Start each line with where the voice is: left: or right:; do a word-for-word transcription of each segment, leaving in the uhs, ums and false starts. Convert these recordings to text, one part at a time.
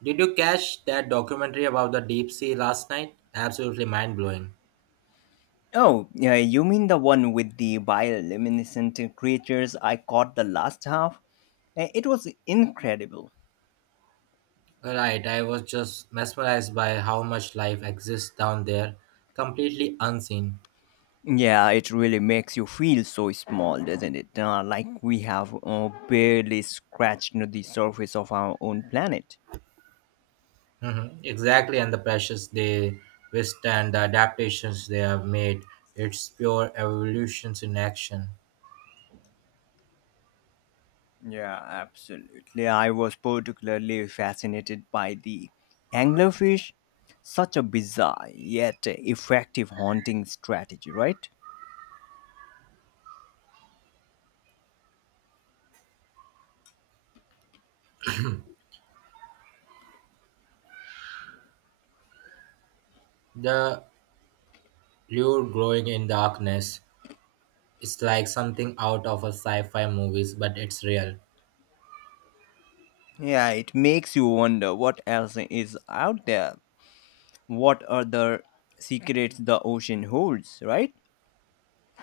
right: Did you catch that documentary about the deep sea last night? Absolutely mind blowing.
left: Oh, yeah, you mean the one with the bioluminescent creatures I caught the last half? Uh, It was incredible.
right: Right, I was just mesmerized by how much life exists down there, completely unseen.
left: Yeah, it really makes you feel so small, doesn't it? Uh, like we have uh, barely scratched the surface of our own planet.
right: Mhm, exactly, and the pressures they withstand, the adaptations they have made. It's pure evolutions in action.
left: Yeah, absolutely. I was particularly fascinated by the anglerfish. Such a bizarre yet effective haunting strategy, right?
right: The lure glowing in darkness. It's like something out of a sci fi movies, but it's real.
left: Yeah, it makes you wonder what else is out there. What other secrets the ocean holds, right?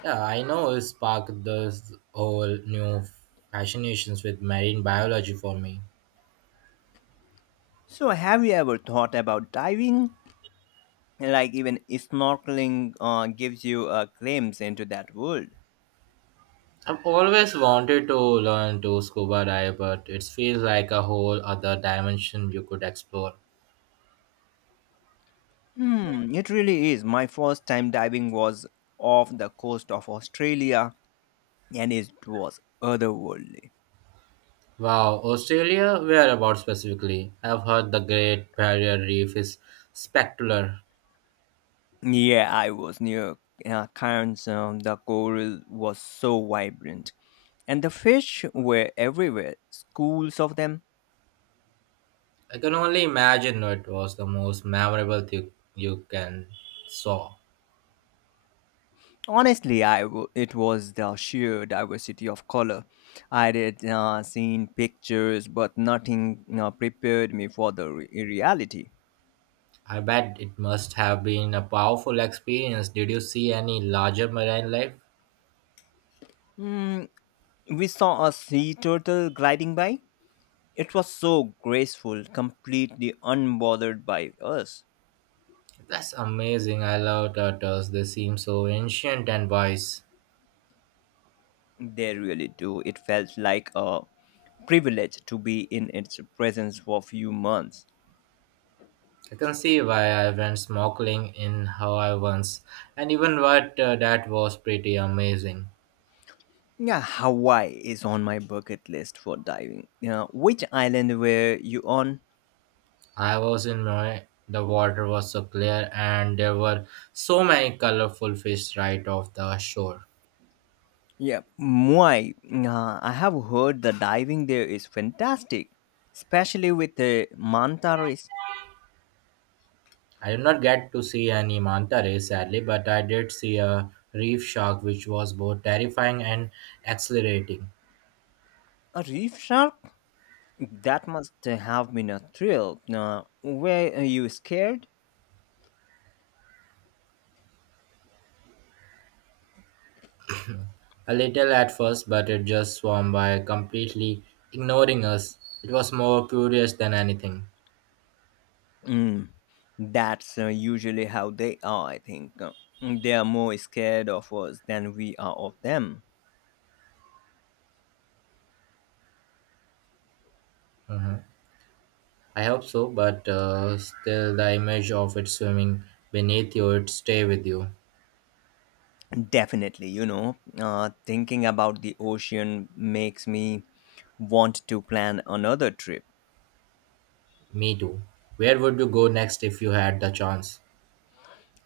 right: Yeah, I know it sparked this whole new fascinations with marine biology for me.
left: So, have you ever thought about diving? Like, even snorkeling uh, gives you a glimpse into that world.
right: I've always wanted to learn to scuba dive, but it feels like a whole other dimension you could explore.
left: Hmm, it really is. My first time diving was off the coast of Australia, and it was otherworldly.
right: Wow, Australia? Whereabouts specifically? I've heard the Great Barrier Reef is spectacular.
left: Yeah, I was near uh, Cairns. Um, the coral was so vibrant, and the fish were everywhere, schools of them.
right: I can only imagine what was the most memorable thing you can saw.
left: Honestly, I w- it was the sheer diversity of color. I had uh, seen pictures, but nothing uh, prepared me for the re- reality.
right: I bet it must have been a powerful experience. Did you see any larger marine life?
left: Mm, we saw a sea turtle gliding by. It was so graceful, completely unbothered by us.
right: That's amazing. I love turtles. They seem so ancient and wise.
left: They really do. It felt like a privilege to be in its presence for a few months.
right: I can see why I went snorkeling in Hawaii once, and even what uh, that was pretty amazing.
left: Yeah, Hawaii is on my bucket list for diving. Yeah, which island were you on?
right: I was in my the water was so clear, and there were so many colorful fish right off the shore.
left: Yeah, Muay. Uh, I have heard the diving there is fantastic, especially with the manta rays.
right: I did not get to see any manta ray sadly, but I did see a reef shark, which was both terrifying and exhilarating.
left: A reef shark? That must have been a thrill. Uh, were you scared?
right: A little at first, but it just swam by completely ignoring us. It was more curious than anything.
left: Mm, that's uh, usually how they are, I think. Uh, They are more scared of us than we are of them.
right: I hope so, but uh, still, the image of it swimming beneath you, it stay with you.
left: Definitely, you know, uh, thinking about the ocean makes me want to plan another trip.
right: Me too. Where would you go next if you had the chance?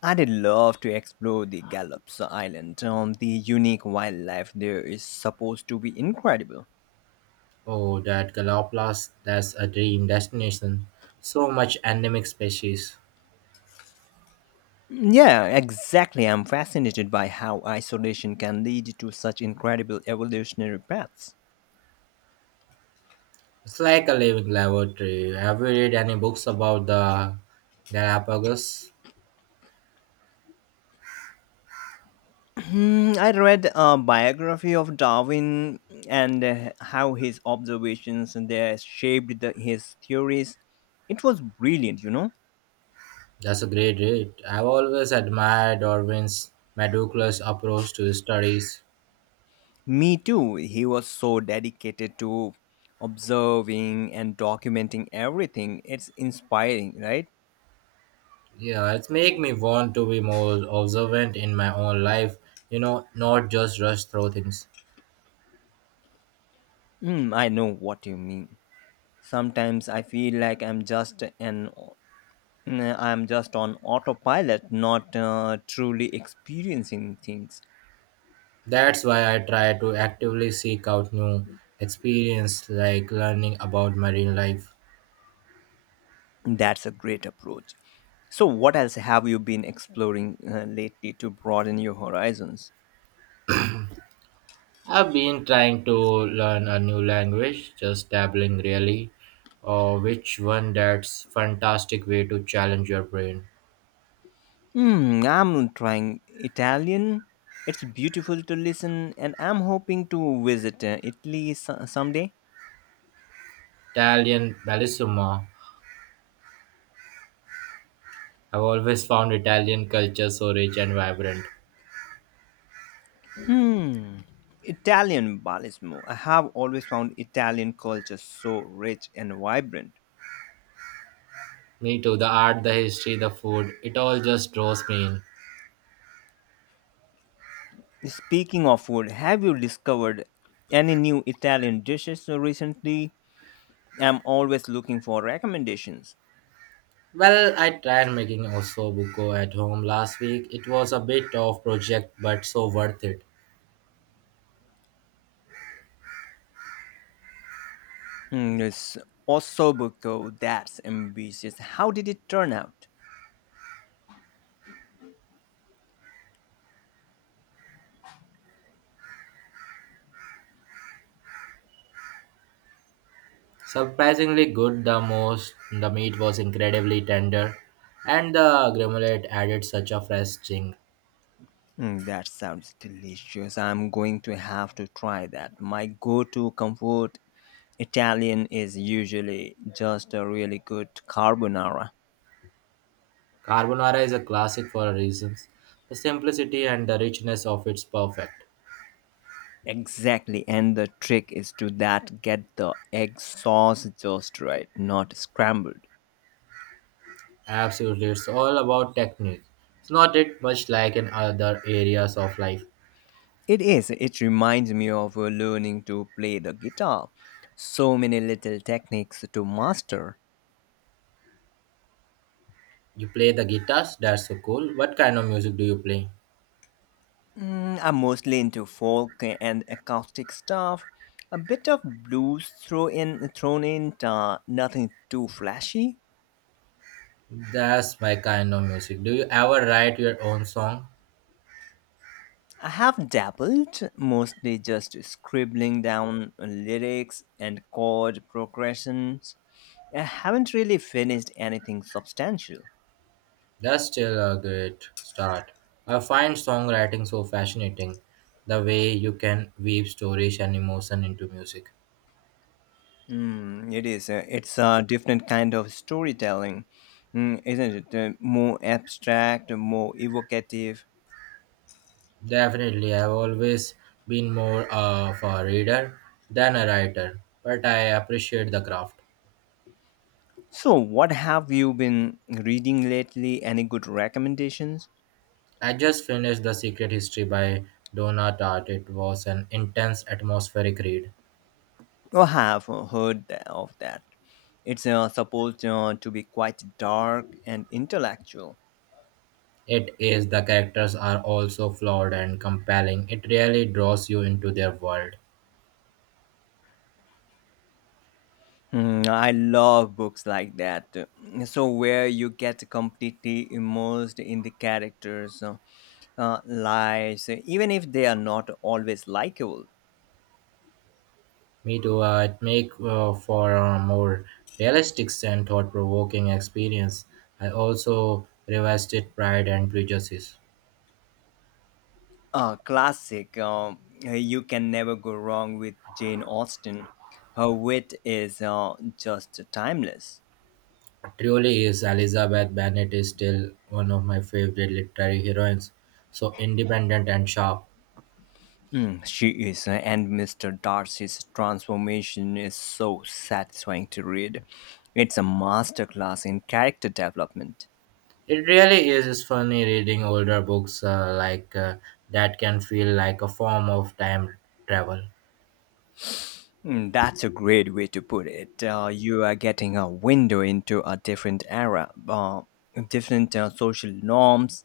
left: I'd love to explore the Gallops Island. Um, the unique wildlife there is supposed to be incredible.
right: Oh, that Galapagos, that's a dream destination. So much endemic species.
left: Yeah, exactly. I'm fascinated by how isolation can lead to such incredible evolutionary paths.
right: It's like a living laboratory. Have you read any books about the Galapagos?
left: Hmm, I read a biography of Darwin and uh, how his observations there shaped the, his theories. It was brilliant, you know.
right: That's a great rate. I've always admired Darwin's meticulous approach to his studies.
left: Me too. He was so dedicated to observing and documenting everything. It's inspiring, right?
right: Yeah, it's make me want to be more observant in my own life, you know, not just rush through things.
left: Hmm, I know what you mean. Sometimes I feel like I'm just an I'm just on autopilot, not uh, truly experiencing things.
right: That's why I try to actively seek out new experience like learning about marine life.
left: That's a great approach. So, what else have you been exploring uh, lately to broaden your horizons?
right: I've been trying to learn a new language, just dabbling really, or which one that's fantastic way to challenge your brain.
left: Hmm, I'm trying Italian. It's beautiful to listen, and I'm hoping to visit uh, Italy so- someday.
right: Italian bellissima, I've always found Italian culture so rich and vibrant.
left: Hmm, Italian ballismo. I have always found Italian culture so rich and vibrant.
right: Me too, the art, the history, the food, it all just draws me in.
left: Speaking of food, have you discovered any new Italian dishes recently? I'm always looking for recommendations.
right: Well, I tried making ossobuco at home last week. It was a bit of project but so worth it.
left: Hmm, it's osobuco. That's ambitious. How did it turn out?
right: Surprisingly good the most the meat was incredibly tender and the gremolate added such a fresh sting.
left: Mm, that sounds delicious. I'm going to have to try that. My go-to comfort Italian is usually just a really good carbonara.
right: Carbonara is a classic for a reason. The simplicity and the richness of it's perfect.
left: Exactly, and the trick is to that get the egg sauce just right, not scrambled.
right: Absolutely, it's all about technique. It's not it much like in other areas of life.
left: It is. It reminds me of uh, learning to play the guitar. So many little techniques to master.
right: You play the guitars, that's so cool. What kind of music do you play?
left: Mm, I'm mostly into folk and acoustic stuff. A bit of blues throw in, thrown in, uh, nothing too flashy.
right: That's my kind of music. Do you ever write your own song?
left: I have dabbled, mostly just scribbling down lyrics and chord progressions. I haven't really finished anything substantial.
right: That's still a great start. I find songwriting so fascinating. The way you can weave stories and emotion into music.
left: Mm, it is. A, it's a different kind of storytelling, mm, isn't it? Uh, more abstract, more evocative.
right: Definitely, I've always been more of a reader than a writer, but I appreciate the craft.
left: So, what have you been reading lately? Any good recommendations?
right: I just finished The Secret History by Donna Tartt. It was an intense, atmospheric read.
left: Or have heard tha- of that? It's uh, supposed uh, to be quite dark and intellectual.
right: It is, the characters are also flawed and compelling. It really draws you into their world.
left: Hmm, I love books like that. So, where you get completely immersed in the characters' uh, uh, lives, even if they are not always likable.
right: Me too, uh, it make uh, for a more realistic and thought-provoking experience. I also revisited Pride and Prejudice.
left: A classic. Um, uh, you can never go wrong with Jane Austen. Her wit is uh, just timeless.
right: Truly is Elizabeth Bennet is still one of my favorite literary heroines. So independent and sharp.
left: Mm, she is, uh, and Mister Darcy's transformation is so satisfying to read. It's a masterclass in character development.
right: It really is funny reading older books uh, like uh, that can feel like a form of time travel.
left: Mm, that's a great way to put it. Uh, you are getting a window into a different era, uh, different uh, social norms.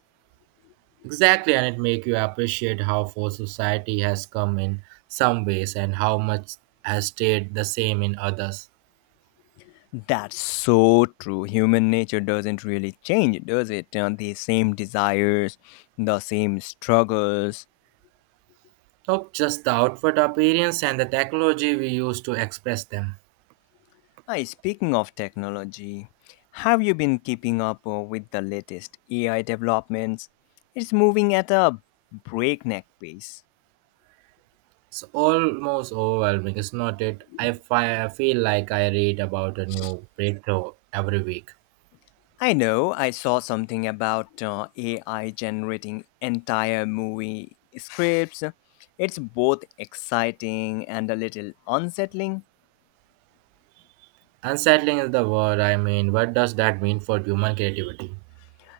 right: Exactly, and it make you appreciate how far society has come in some ways and how much has stayed the same in others.
left: That's so true. Human nature doesn't really change, does it? Uh, the same desires, the same struggles.
right: Not just the outward appearance and the technology we use to express them.
left: Hi, speaking of technology, have you been keeping up uh, with the latest A I developments? It's moving at a breakneck pace.
right: It's almost overwhelming, is not it? I, fi- I feel like I read about a new breakthrough every week.
left: I know I saw something about uh, A I generating entire movie scripts. It's both exciting and a little unsettling.
right: Unsettling is the word. I mean, what does that mean for human creativity?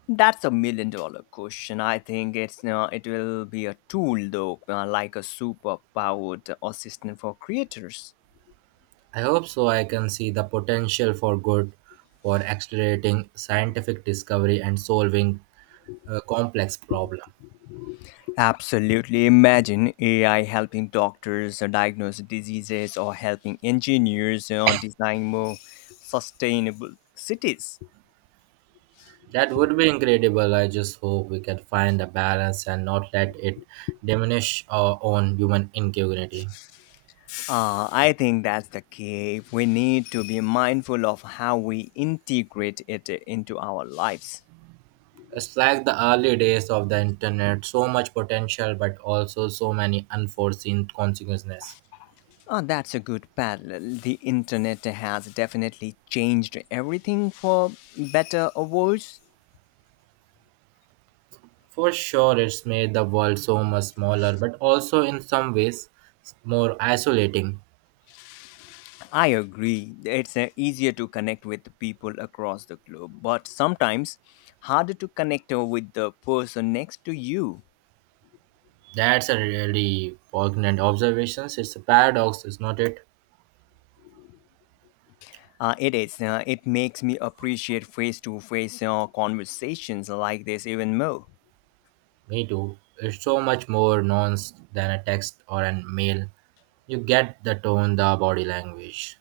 left: That's a million dollar question. I think it's uh, it will be a tool though, uh, like a super powered assistant for creators.
right: I hope so. I can see the potential for good, for accelerating scientific discovery and solving a complex problem.
left: Absolutely. Imagine A I helping doctors uh, diagnose diseases or helping engineers, you know, design more sustainable cities.
right: That would be incredible. I just hope we can find a balance and not let it diminish our own human ingenuity.
left: Uh, I think that's the key. We need to be mindful of how we integrate it into our lives.
right: It's like the early days of the internet, so much potential, but also so many unforeseen consequences.
left: Oh, that's a good parallel. The internet has definitely changed everything for better or worse.
right: For sure, it's made the world so much smaller, but also in some ways more isolating.
left: I agree. It's uh, easier to connect with people across the globe, but sometimes harder to connect uh, with the person next to you.
right: That's a really poignant observation. It's a paradox, is not it?
left: Uh, it is. Uh, it makes me appreciate face to face conversations like this even more.
right: Me too. It's so much more nuanced than a text or a mail. You get the tone, the body language.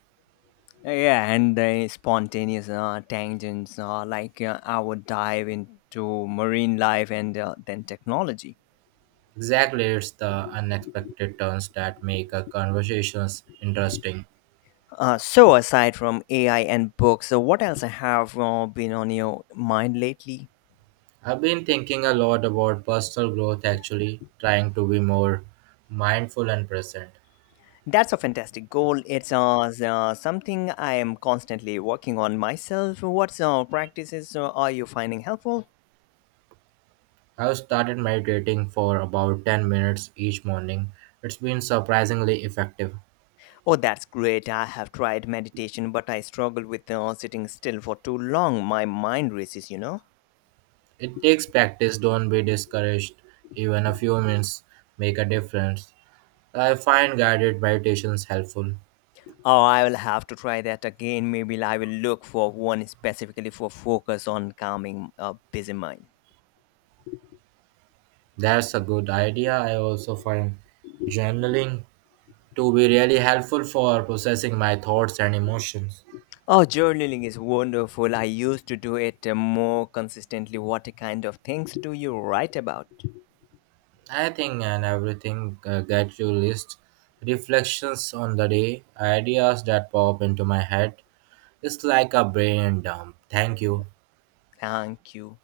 left: Yeah, and the spontaneous uh, tangents, uh, like uh, our dive into marine life and uh, then technology.
right: Exactly, it's the unexpected turns that make a conversations interesting.
left: Uh, so aside from A I and books, so what else have uh, been on your mind lately?
right: I've been thinking a lot about personal growth actually, trying to be more mindful and present.
left: That's a fantastic goal. It's uh, s- uh, something I am constantly working on myself. What uh, practices uh, are you finding helpful?
right: I've started meditating for about ten minutes each morning. It's been surprisingly effective.
left: Oh, that's great. I have tried meditation, but I struggle with uh, sitting still for too long. My mind races, you know.
right: It takes practice, don't be discouraged. Even a few minutes make a difference. I find guided meditations helpful.
left: Oh, I will have to try that again. Maybe I will look for one specifically for focus on calming a busy mind.
right: That's a good idea. I also find journaling to be really helpful for processing my thoughts and emotions.
left: Oh, journaling is wonderful. I used to do it uh, more consistently. What kind of things do you write about?
right: I think and everything uh, get you list reflections on the day, ideas that pop into my head, it's like a brain dump. Thank you.
left: Thank you.